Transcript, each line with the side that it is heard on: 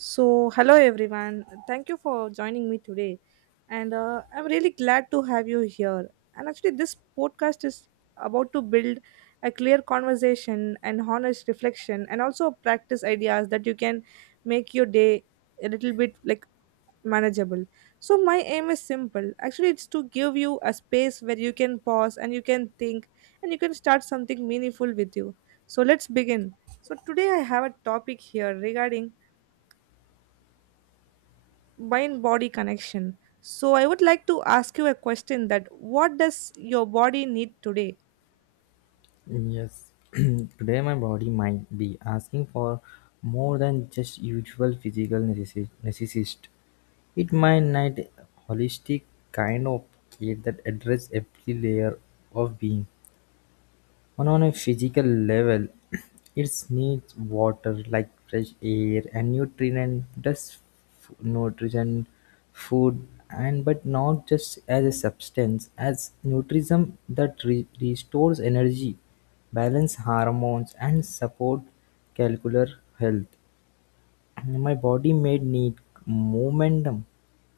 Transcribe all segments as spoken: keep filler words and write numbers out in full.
right: So, hello everyone. Thank you for joining me today. And uh, I'm really glad to have you here. And actually, this podcast is about to build a clear conversation and honest reflection and also practice ideas that you can make your day a little bit like manageable. So, my aim is simple. Actually, it's to give you a space where you can pause and you can think and you can start something meaningful with you. So, let's begin. So, today I have a topic here regarding mind body connection, so I would like to ask you a question that what does your body need today?
left: Yes, today my body might be asking for more than just usual physical necessi- necessist. It might need a holistic kind of care that address every layer of being. And on a physical level, it needs water like fresh air and nutrient, just f- nutrition, food, and but not just as a substance, as nutrition that re- restores energy, balance hormones, and support cellular health. And my body made need momentum,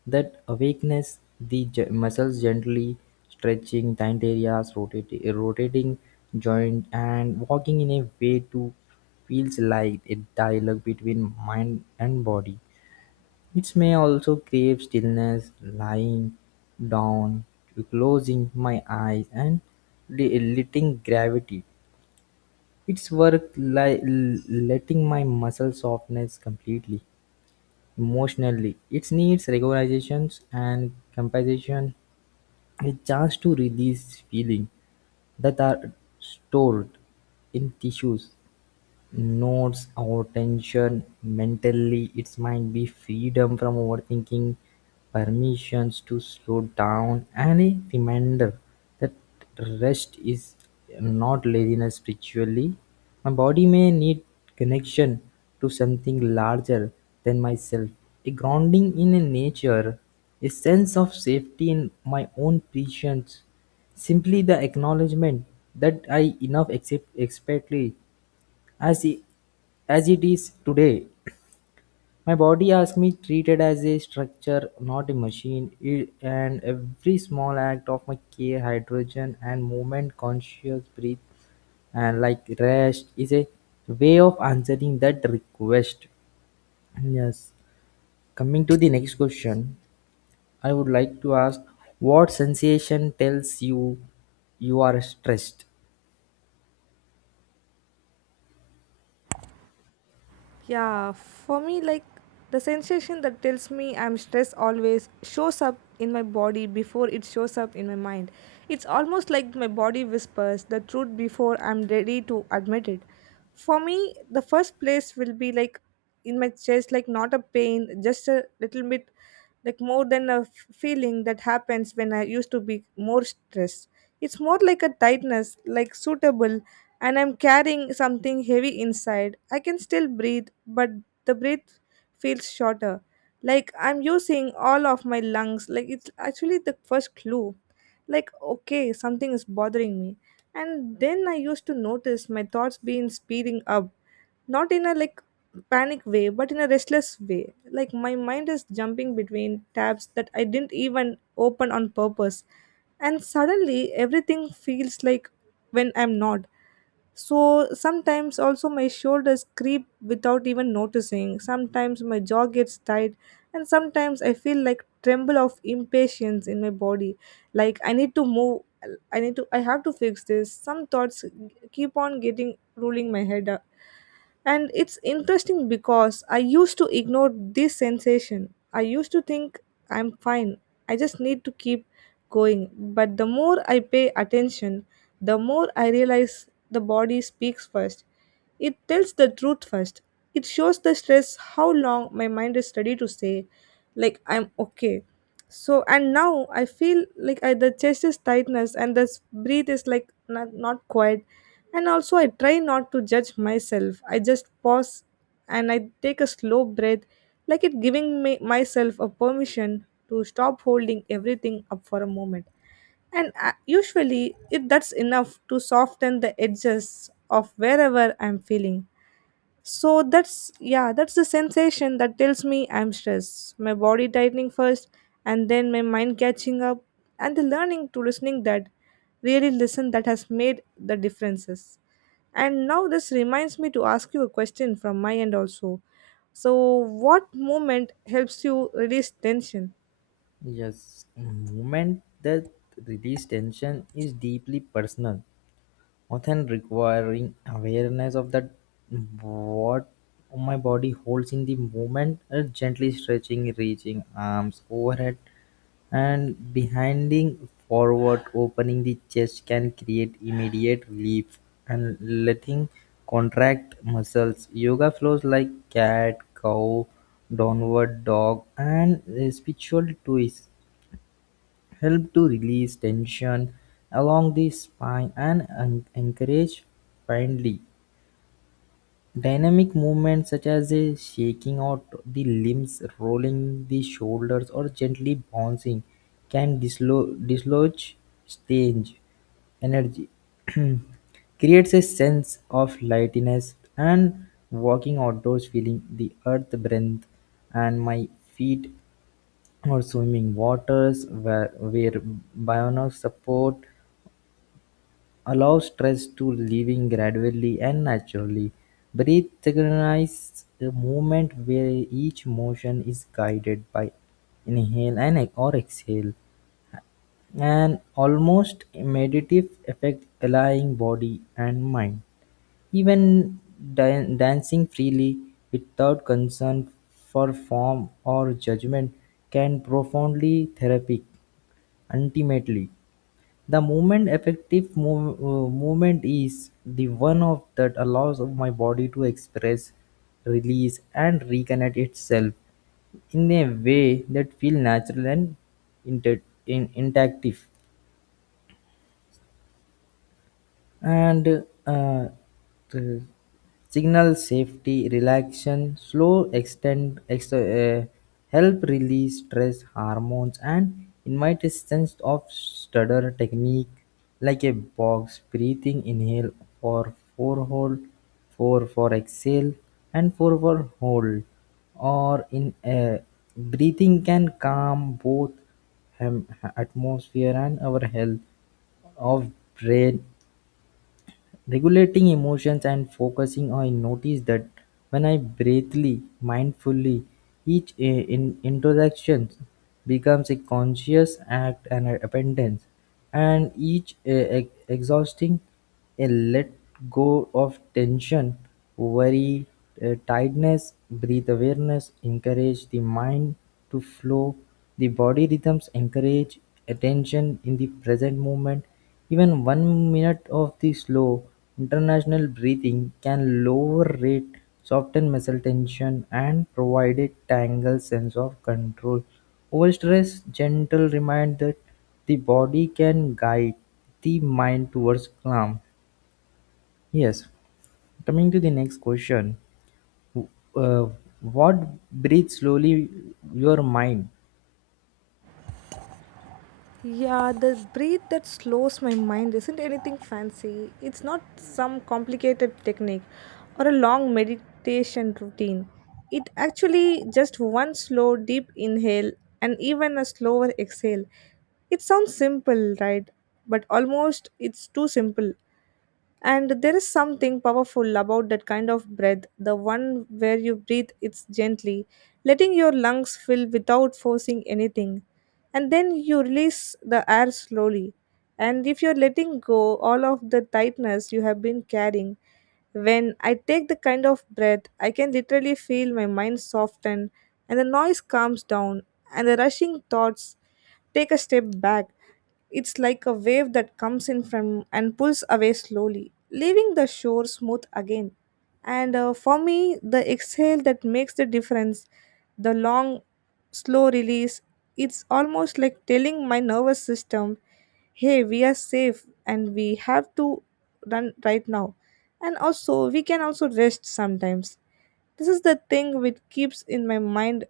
left: that awakens the j- muscles gently, stretching tight areas, rotating, rotating joint, and walking in a way to feels like a dialogue between mind and body. It may also crave stillness, lying down, closing my eyes, and li- letting gravity. It's work like letting my muscle softness completely. Emotionally, it needs recognitions and compensation. A chance to release feelings that are stored in tissues nodes or tension. Mentally, it might be freedom from overthinking, permissions to slow down, and a reminder that rest is not laziness. Spiritually, my body may need connection to something larger than myself, a grounding in a nature, a sense of safety in my own presence, simply the acknowledgement that I enough accept expectly as i- as it is today. My body asks me treated as a structure, not a machine. It and every small act of my care hydrogen and movement conscious breath and like rest is a way of answering that request. Yes, coming to the next question, I would like to ask, what sensation tells you you are stressed?
right: Yeah, for me, like the sensation that tells me I'm stressed always shows up in my body before it shows up in my mind. It's almost like my body whispers the truth before I'm ready to admit it. For me, the first place will be like in my chest, like not a pain, just a little bit like more than a f- feeling that happens when I used to be more stressed. It's more like a tightness, like suitable and I'm carrying something heavy inside. I can still breathe, but the breath feels shorter. Like I'm using all of my lungs. Like it's actually the first clue. Like, okay, something is bothering me. And then I used to notice my thoughts being speeding up. Not in a like panic way, but in a restless way. Like my mind is jumping between tabs that I didn't even open on purpose. And suddenly everything feels like when I'm not. So sometimes also my shoulders creep without even noticing. Sometimes my jaw gets tight and sometimes I feel like tremble of impatience in my body. Like I need to move, I need to, I have to fix this. Some thoughts keep on getting ruling my head uh, And it's interesting because I used to ignore this sensation. I used to think I'm fine, I just need to keep going. But the more I pay attention, the more I realize the body speaks first. It tells the truth first. It shows the stress how long my mind is ready to say, like I'm okay. So and now I feel like I, the chest is tightness and the s- breathe is like not, not quiet. And also I try not to judge myself. I just pause and I take a slow breath, like it giving me, myself a permission to stop holding everything up for a moment and uh, usually it that's enough to soften the edges of wherever I'm feeling. So that's, yeah, that's the sensation that tells me I'm stressed, my body tightening first and then my mind catching up and the learning to listening that really listen that has made the differences. And now this reminds me to ask you a question from my end also. So what moment helps you release tension?
left: Yes, movement that release tension is deeply personal, often requiring awareness of that what my body holds in the moment, uh, gently stretching, reaching arms overhead and behinding forward, opening the chest can create immediate relief and letting contract muscles. Yoga flows like cat, cow, downward dog, and uh, spiritual twist help to release tension along the spine and en- encourage friendly dynamic movements such as a shaking out the limbs, rolling the shoulders, or gently bouncing can dislo- dislodge stage energy. Creates a sense of lightness, and walking outdoors feeling the earth breath and my feet, or swimming waters where where bionic support allows stress to leaving gradually and naturally. Breathe recognizes the movement where each motion is guided by inhale and ex- or exhale, an almost meditative effect allowing body and mind. Even dan- dancing freely without concern for form or judgment can profoundly therapeutic. Ultimately, the movement effective move uh, movement is the one of that allows of my body to express, release, and reconnect itself in a way that feels natural and inter- in- interactive. And uh, the signal safety relaxation slow extend ex- uh, help release stress hormones and invite a sense of stutter technique like a box breathing inhale or four hold, four for exhale, and four for hold, or in uh, breathing can calm both hem- atmosphere and our health of brain. Regulating emotions and focusing, I notice that when I breathly, mindfully, each i- in introduction becomes a conscious act and a abundance, and each uh, ex- exhausting a let go of tension, worry, uh, tiredness, breathe awareness, encourage the mind to flow, the body rhythms encourage attention in the present moment. Even one minute of the slow, international breathing can lower rate, soften muscle tension, and provide a tangled sense of control. Over stress, gentle remind that the body can guide the mind towards calm. Yes. Coming to the next question, uh, what breathes slowly your mind?
right: Yeah, the breath that slows my mind isn't anything fancy. It's not some complicated technique or a long meditation routine. It actually just one slow, deep inhale and even a slower exhale. It sounds simple, right? But almost it's too simple. And there is something powerful about that kind of breath, the one where you breathe it gently, letting your lungs fill without forcing anything. And then you release the air slowly. And if you're letting go all of the tightness you have been carrying, when I take the kind of breath, I can literally feel my mind soften and the noise calms down and the rushing thoughts take a step back. It's like a wave that comes in from and pulls away slowly, leaving the shore smooth again. And uh, for me, the exhale that makes the difference, the long, slow release, it's almost like telling my nervous system, hey, we are safe and we have to run right now. And also, we can also rest sometimes. This is the thing which keeps in my mind.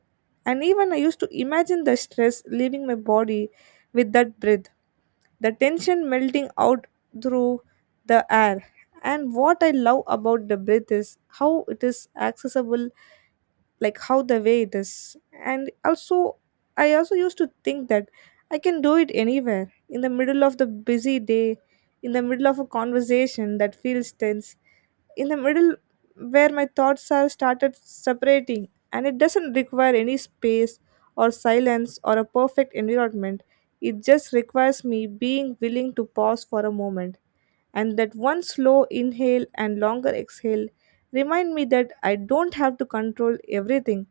right: And even I used to imagine the stress leaving my body with that breath, the tension melting out through the air. And what I love about the breath is how it is accessible, like how the way it is. And also, I also used to think that I can do it anywhere in the middle of the busy day, in the middle of a conversation that feels tense, in the middle where my thoughts are started separating and it doesn't require any space or silence or a perfect environment. It just requires me being willing to pause for a moment, and that one slow inhale and longer exhale remind me that I don't have to control everything,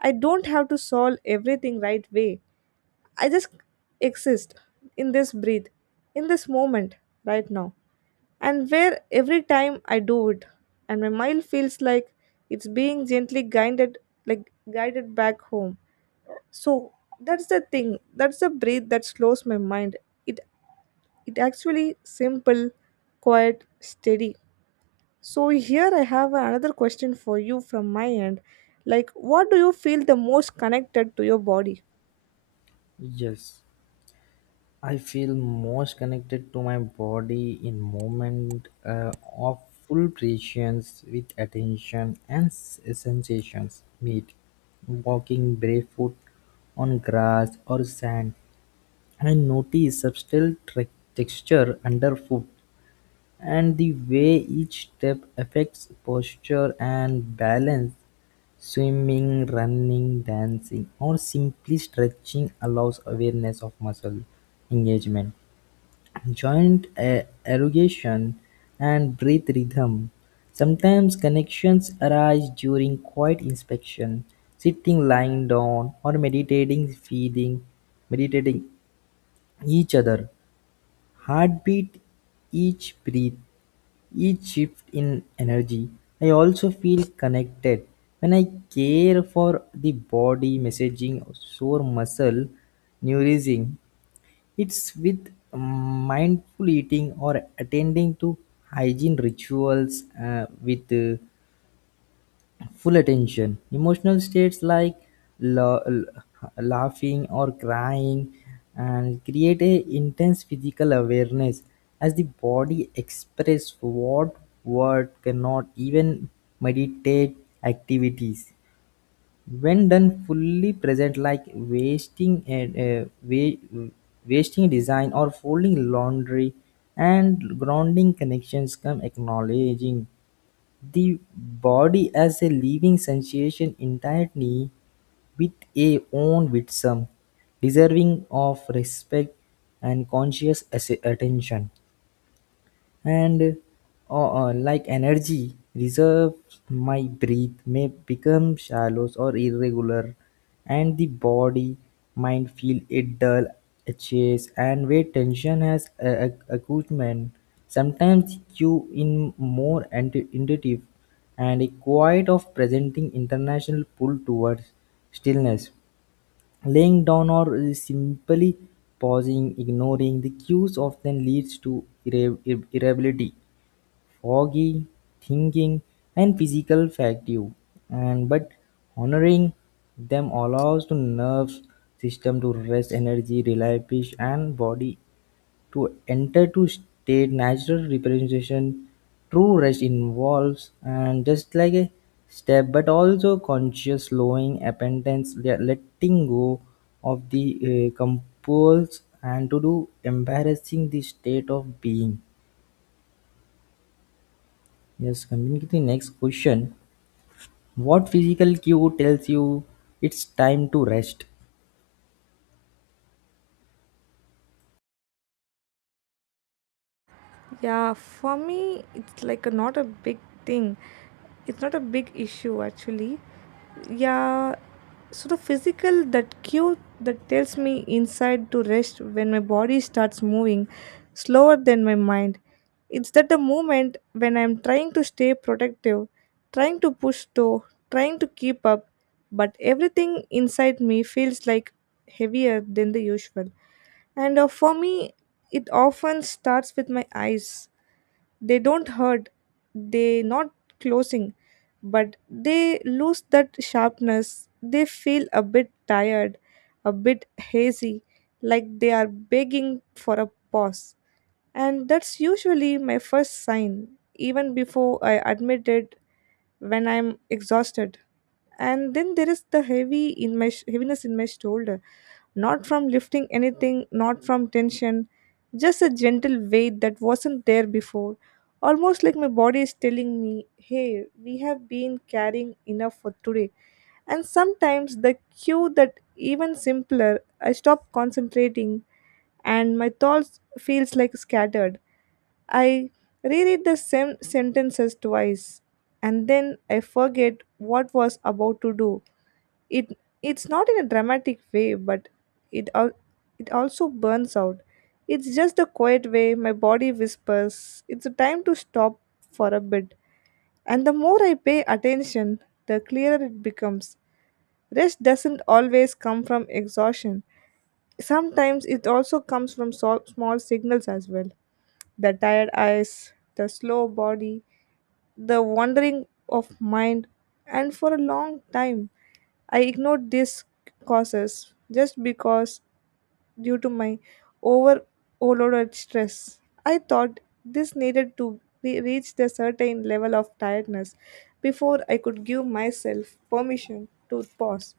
right: I don't have to solve everything right way, I just exist in this breath, in this moment, right now. And where every time I do it, and my mind feels like it's being gently guided, like guided back home. So that's the thing. That's the breath that slows my mind. It it actually simple, quiet, steady. So here I have another question for you from my end. Like, what do you feel the most connected to your body?
left: Yes. I feel most connected to my body in moment uh, of full presence with attention and s- sensations meet. Walking barefoot on grass or sand, I notice subtle tre- texture underfoot and the way each step affects posture and balance. Swimming, running, dancing, or simply stretching allows awareness of muscle engagement, joint erugation, and breath rhythm. Sometimes connections arise during quiet inspection, sitting, lying down, or meditating, feeding, meditating each other. Heartbeat, each breath, each shift in energy. I also feel connected when I care for the body, messaging, sore muscle, nourishing. It's with mindful eating or attending to hygiene rituals uh, with uh, full attention. Emotional states like la- la- laughing or crying and create a intense physical awareness as the body express what word cannot even meditate activities when done fully present like wasting and uh, wa- wasting design or folding laundry, and grounding connections come acknowledging the body as a living sensation entirely with a own wisdom deserving of respect and conscious ass- attention. And uh, uh, like energy reserves, my breath may become shallow or irregular, and the body mind feel it dull, a chase, and where tension has a accumulated. Sometimes you in more anti- intuitive and a quiet of presenting international pull towards stillness, laying down or simply pausing. Ignoring the cues often leads to irre- irritability, foggy thinking, and physical fatigue, and but honoring them allows the nerve system to rest, energy, replenish, and body to enter to state natural representation. True rest involves and just like a step, but also conscious slowing, appentance, le- letting go of the uh, compulse, and to do embarrassing the state of being. Yes, coming to the next question. What physical cue tells you it's time to rest?
right: Yeah, for me, it's like a, not a big thing. It's not a big issue actually. Yeah, so the physical that cue that tells me inside to rest when my body starts moving slower than my mind. It's that the moment when I'm trying to stay protective, trying to push through, trying to keep up, but everything inside me feels like heavier than the usual. And uh, for me, it often starts with my eyes. They don't hurt, they not closing, but they lose that sharpness. They feel a bit tired, a bit hazy, like they are begging for a pause. And that's usually my first sign, even before I admit it, when I'm exhausted. And then there is the heavy in my sh- heaviness in my shoulder, not from lifting anything, not from tension, just a gentle weight that wasn't there before. Almost like my body is telling me, hey, we have been carrying enough for today. And sometimes the cue that even simpler, I stop concentrating and my thoughts feels like scattered. I reread the same sentences twice and then I forget what was about to do. It it's not in a dramatic way, but it al- it also burns out. It's just a quiet way my body whispers it's a time to stop for a bit. And the more I pay attention, the clearer it becomes. Rest doesn't always come from exhaustion. Sometimes it also comes from so- small signals as well, the tired eyes, the slow body, the wandering of mind. And for a long time I ignored these causes just because, due to my overloaded stress, I thought this needed to re- reach the certain level of tiredness before I could give myself permission to pause.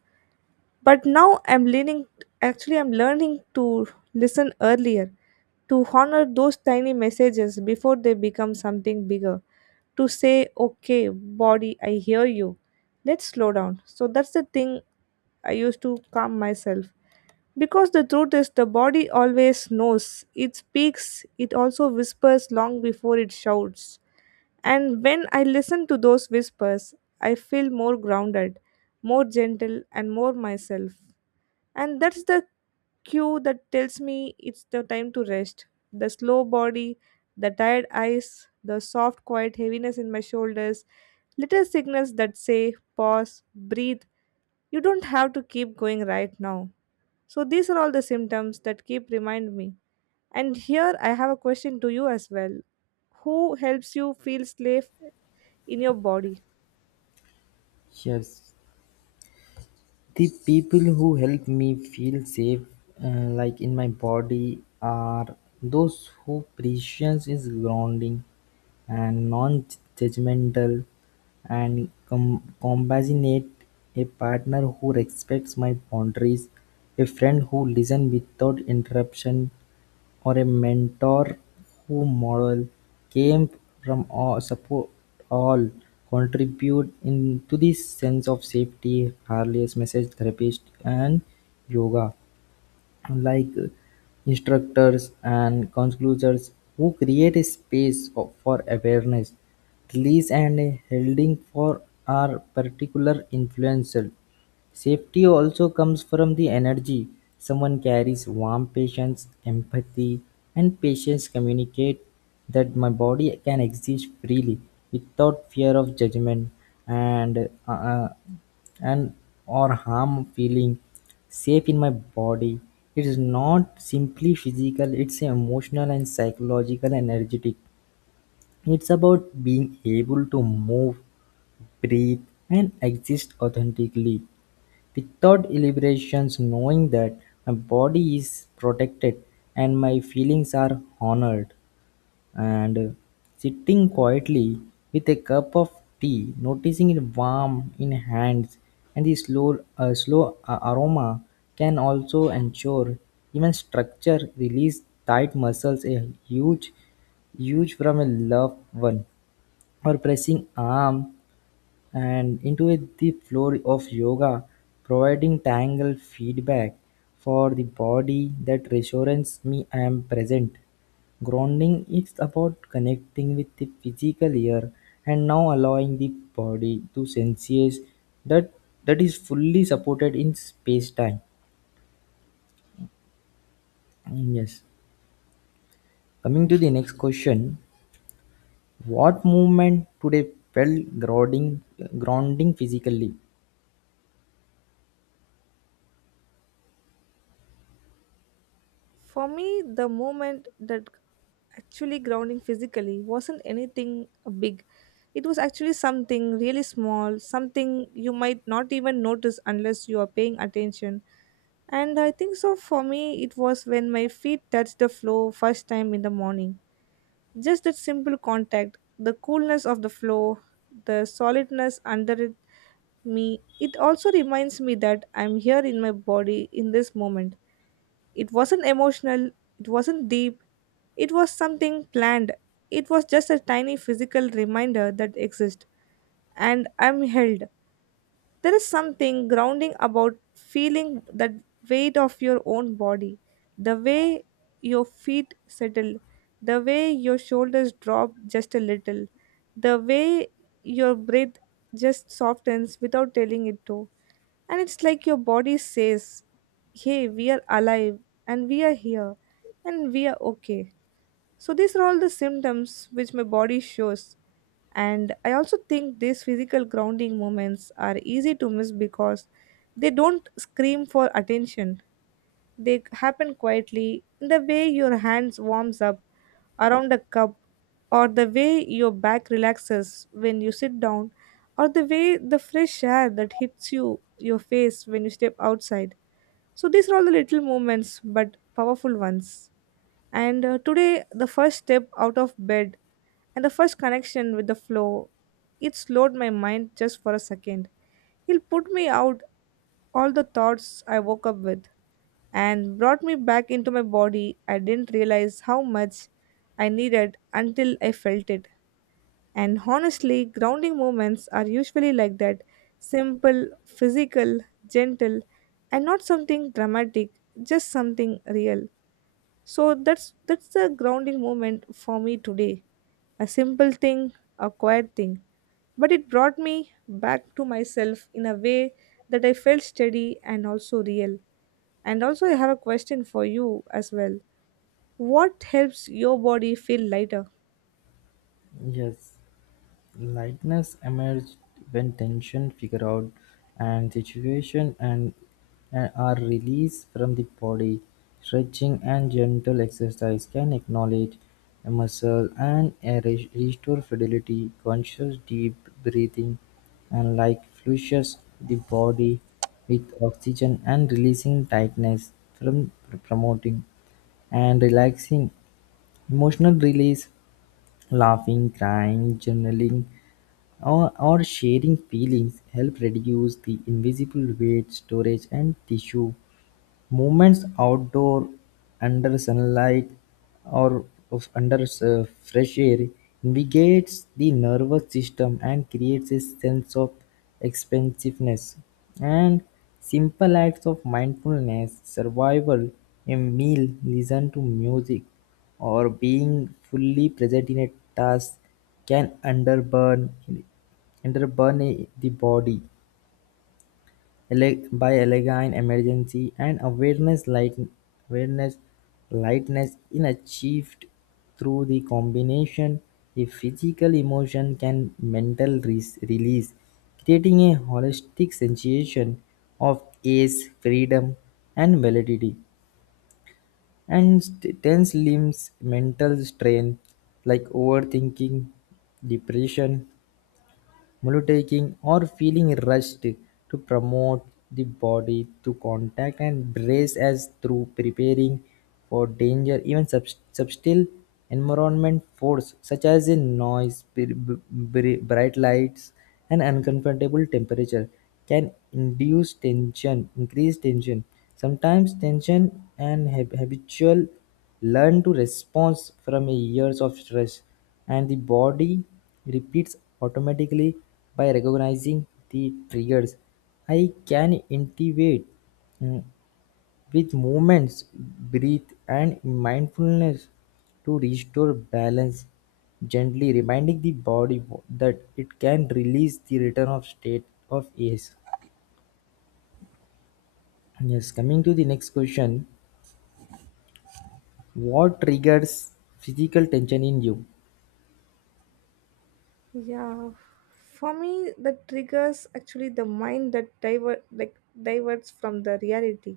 right: But now I'm leaning, actually I'm learning to listen earlier, to honor those tiny messages before they become something bigger, to say okay body I hear you, let's slow down. So that's the thing I used to calm myself, because the truth is the body always knows, it speaks, it also whispers long before it shouts. And when I listen to those whispers, I feel more grounded, more gentle and more myself. And that's the cue that tells me it's the time to rest. The slow body, the tired eyes, the soft, quiet heaviness in my shoulders, little signals that say, pause, breathe. You don't have to keep going right now. So, these are all the symptoms that keep remind me. And here I have a question to you as well. Who helps you feel safe in your body?
left: Yes, the people who help me feel safe, uh, like in my body, are those who prescience is grounding and non-judgmental and com- compassionate, a partner who respects my boundaries, a friend who listens without interruption, or a mentor who model came from or supported or contributed to this sense of safety. Harley's message therapist and yoga like instructors and counselors who create a space of- for awareness, release, and holding for our particular influential. Safety also comes from the energy someone carries, warm patience, empathy, and patience communicate that my body can exist freely without fear of judgment and uh, uh, and or harm feeling safe in my body. It is not simply physical, it's emotional and psychological energetic. It's about being able to move, breathe, and exist authentically without elaborations, knowing that my body is protected and my feelings are honored. And uh, sitting quietly with a cup of tea, noticing it warm in hands and the slow uh, slow a- aroma can also ensure even structure release tight muscles. A huge huge from a loved one or pressing arm and into it the floor of yoga, providing tangled feedback for the body that reassures me I am present. Grounding is about connecting with the physical here and now, allowing the body to sense that that is fully supported in space time. Yes. Coming to the next question, what movement today felt grounding, grounding physically?
right: For me, the moment that actually grounding physically wasn't anything big. It was actually something really small, something you might not even notice unless you are paying attention. And I think so for me, it was when my feet touched the floor first time in the morning. Just that simple contact, the coolness of the floor, the solidness under it, me, it also reminds me that I'm here in my body in this moment. It wasn't emotional, it wasn't deep, it was something planned. It was just a tiny physical reminder that exists, and I'm held. There is something grounding about feeling that weight of your own body, the way your feet settle, the way your shoulders drop just a little, the way your breath just softens without telling it to. And it's like your body says, hey, we are alive and we are here and we are okay. So, these are all the symptoms which my body shows. And I also think these physical grounding moments are easy to miss because they don't scream for attention. They happen quietly in the way your hands warms up around a cup, or the way your back relaxes when you sit down, or the way the fresh air that hits you your face when you step outside. So these are all the little movements, but powerful ones. And uh, today, the first step out of bed and the first connection with the flow, it slowed my mind just for a second. It put me out all the thoughts I woke up with and brought me back into my body. I didn't realize how much I needed until I felt it. And honestly, grounding moments are usually like that: simple, physical, gentle, and not something dramatic, just something real. So that's that's the grounding moment for me today. A simple thing, a quiet thing. But it brought me back to myself in a way that I felt steady and also real. And also I have a question for you as well. What helps your body feel lighter?
left: Yes. Lightness emerged when tension figure out, and situation and and are released from the body. Stretching and gentle exercise can acknowledge a muscle and a re- restore fidelity. Conscious deep breathing and like flushes the body with oxygen and releasing tightness, from promoting and relaxing emotional release. Laughing, crying, journaling, or, or sharing feelings help reduce the invisible weight storage and tissue. Movements outdoor, under sunlight or of- under s- fresh air invigorates the nervous system and creates a sense of expansiveness. And simple acts of mindfulness, survival, a meal, listen to music, or being fully present in a task can underburn underburn the body ele- by elegant emergency and awareness light awareness lightness in, achieved through the combination of physical emotion and mental res- release, creating a holistic sensation of ease, freedom, and validity. And st- tense limbs, mental strain like overthinking, depression, multitasking, or feeling rushed to promote the body to contact and brace as through preparing for danger. Even sub- subtle environment force such as in noise, br- br- bright lights, and uncomfortable temperature can induce tension increase tension. Sometimes tension and hab- habitual learn to respond from years of stress, and the body repeats automatically. By recognizing the triggers, I can intuit mm, with movements, breathe, and mindfulness to restore balance, gently reminding the body wo- that it can release the return of state of ease. Yes, coming to the next question, what triggers physical tension in you
right: Yeah, for me, the triggers actually the mind that diver like diverts from the reality,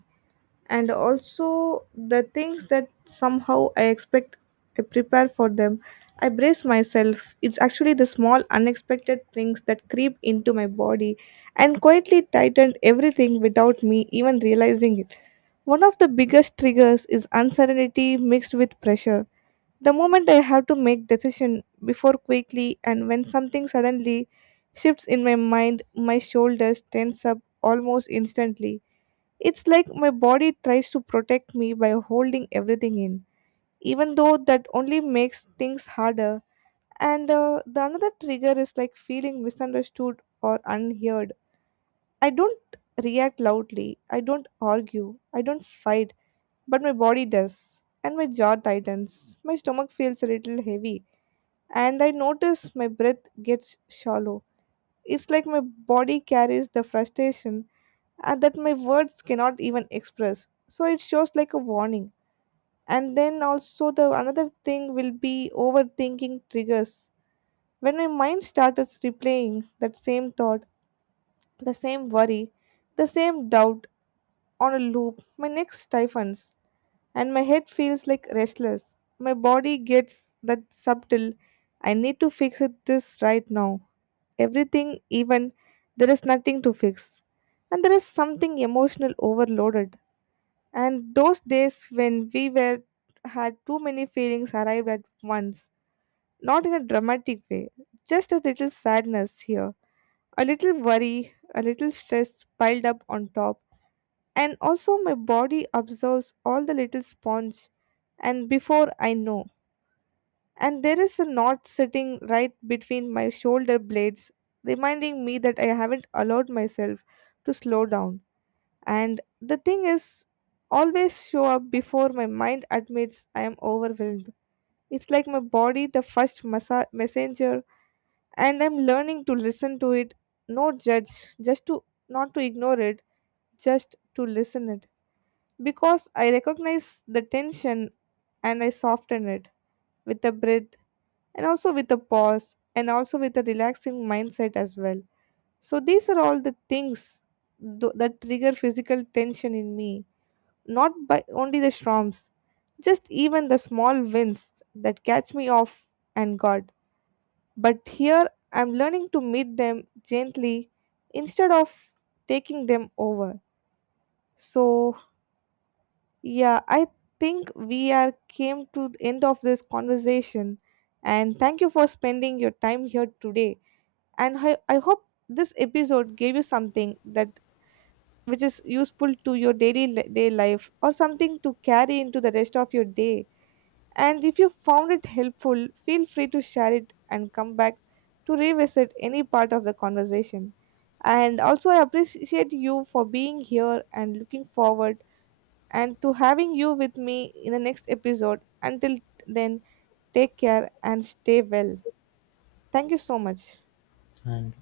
right: and also the things that somehow I expect I prepare for them. I brace myself. It's actually the small unexpected things that creep into my body and quietly tighten everything without me even realizing it. One of the biggest triggers is uncertainty mixed with pressure. The moment I have to make decision before quickly, and when something suddenly shifts in my mind, my shoulders tense up almost instantly. It's like my body tries to protect me by holding everything in, even though that only makes things harder. And uh, the another trigger is like feeling misunderstood or unheard. I don't react loudly, I don't argue, I don't fight, but my body does, and my jaw tightens. My stomach feels a little heavy and I notice my breath gets shallow. It's like my body carries the frustration and that my words cannot even express. So it shows like a warning. And then also the another thing will be overthinking triggers. When my mind starts replaying that same thought, the same worry, the same doubt on a loop, my neck stiffens and my head feels like restless. My body gets that subtle I need to fix it this right now everything, even there is nothing to fix. And there is something emotional overloaded. And those days when we were had too many feelings arrived at once, not in a dramatic way, just a little sadness here, a little worry, a little stress piled up on top. And also, my body absorbs all the little sponge, and before I know, and there is a knot sitting right between my shoulder blades, reminding me that I haven't allowed myself to slow down. And the thing is, always show up before my mind admits I am overwhelmed. It's like my body, the first massa messenger, and I'm learning to listen to it. No judge, just to not to ignore it, just to listen it. Because I recognize the tension and I soften it with a breath and also with a pause and also with a relaxing mindset as well. So these are all the things th- that trigger physical tension in me, not by only the storms, just even the small winds that catch me off and guard. But here I'm learning to meet them gently instead of taking them over. So yeah, I think we are came to the end of this conversation, and thank you for spending your time here today. And I, I hope this episode gave you something that which is useful to your daily li- day life, or something to carry into the rest of your day. And if you found it helpful, feel free to share it and come back to revisit any part of the conversation. And also I appreciate you for being here, and looking forward and to having you with me in the next episode. Until then, take care and stay well. Thank you so much.
left: and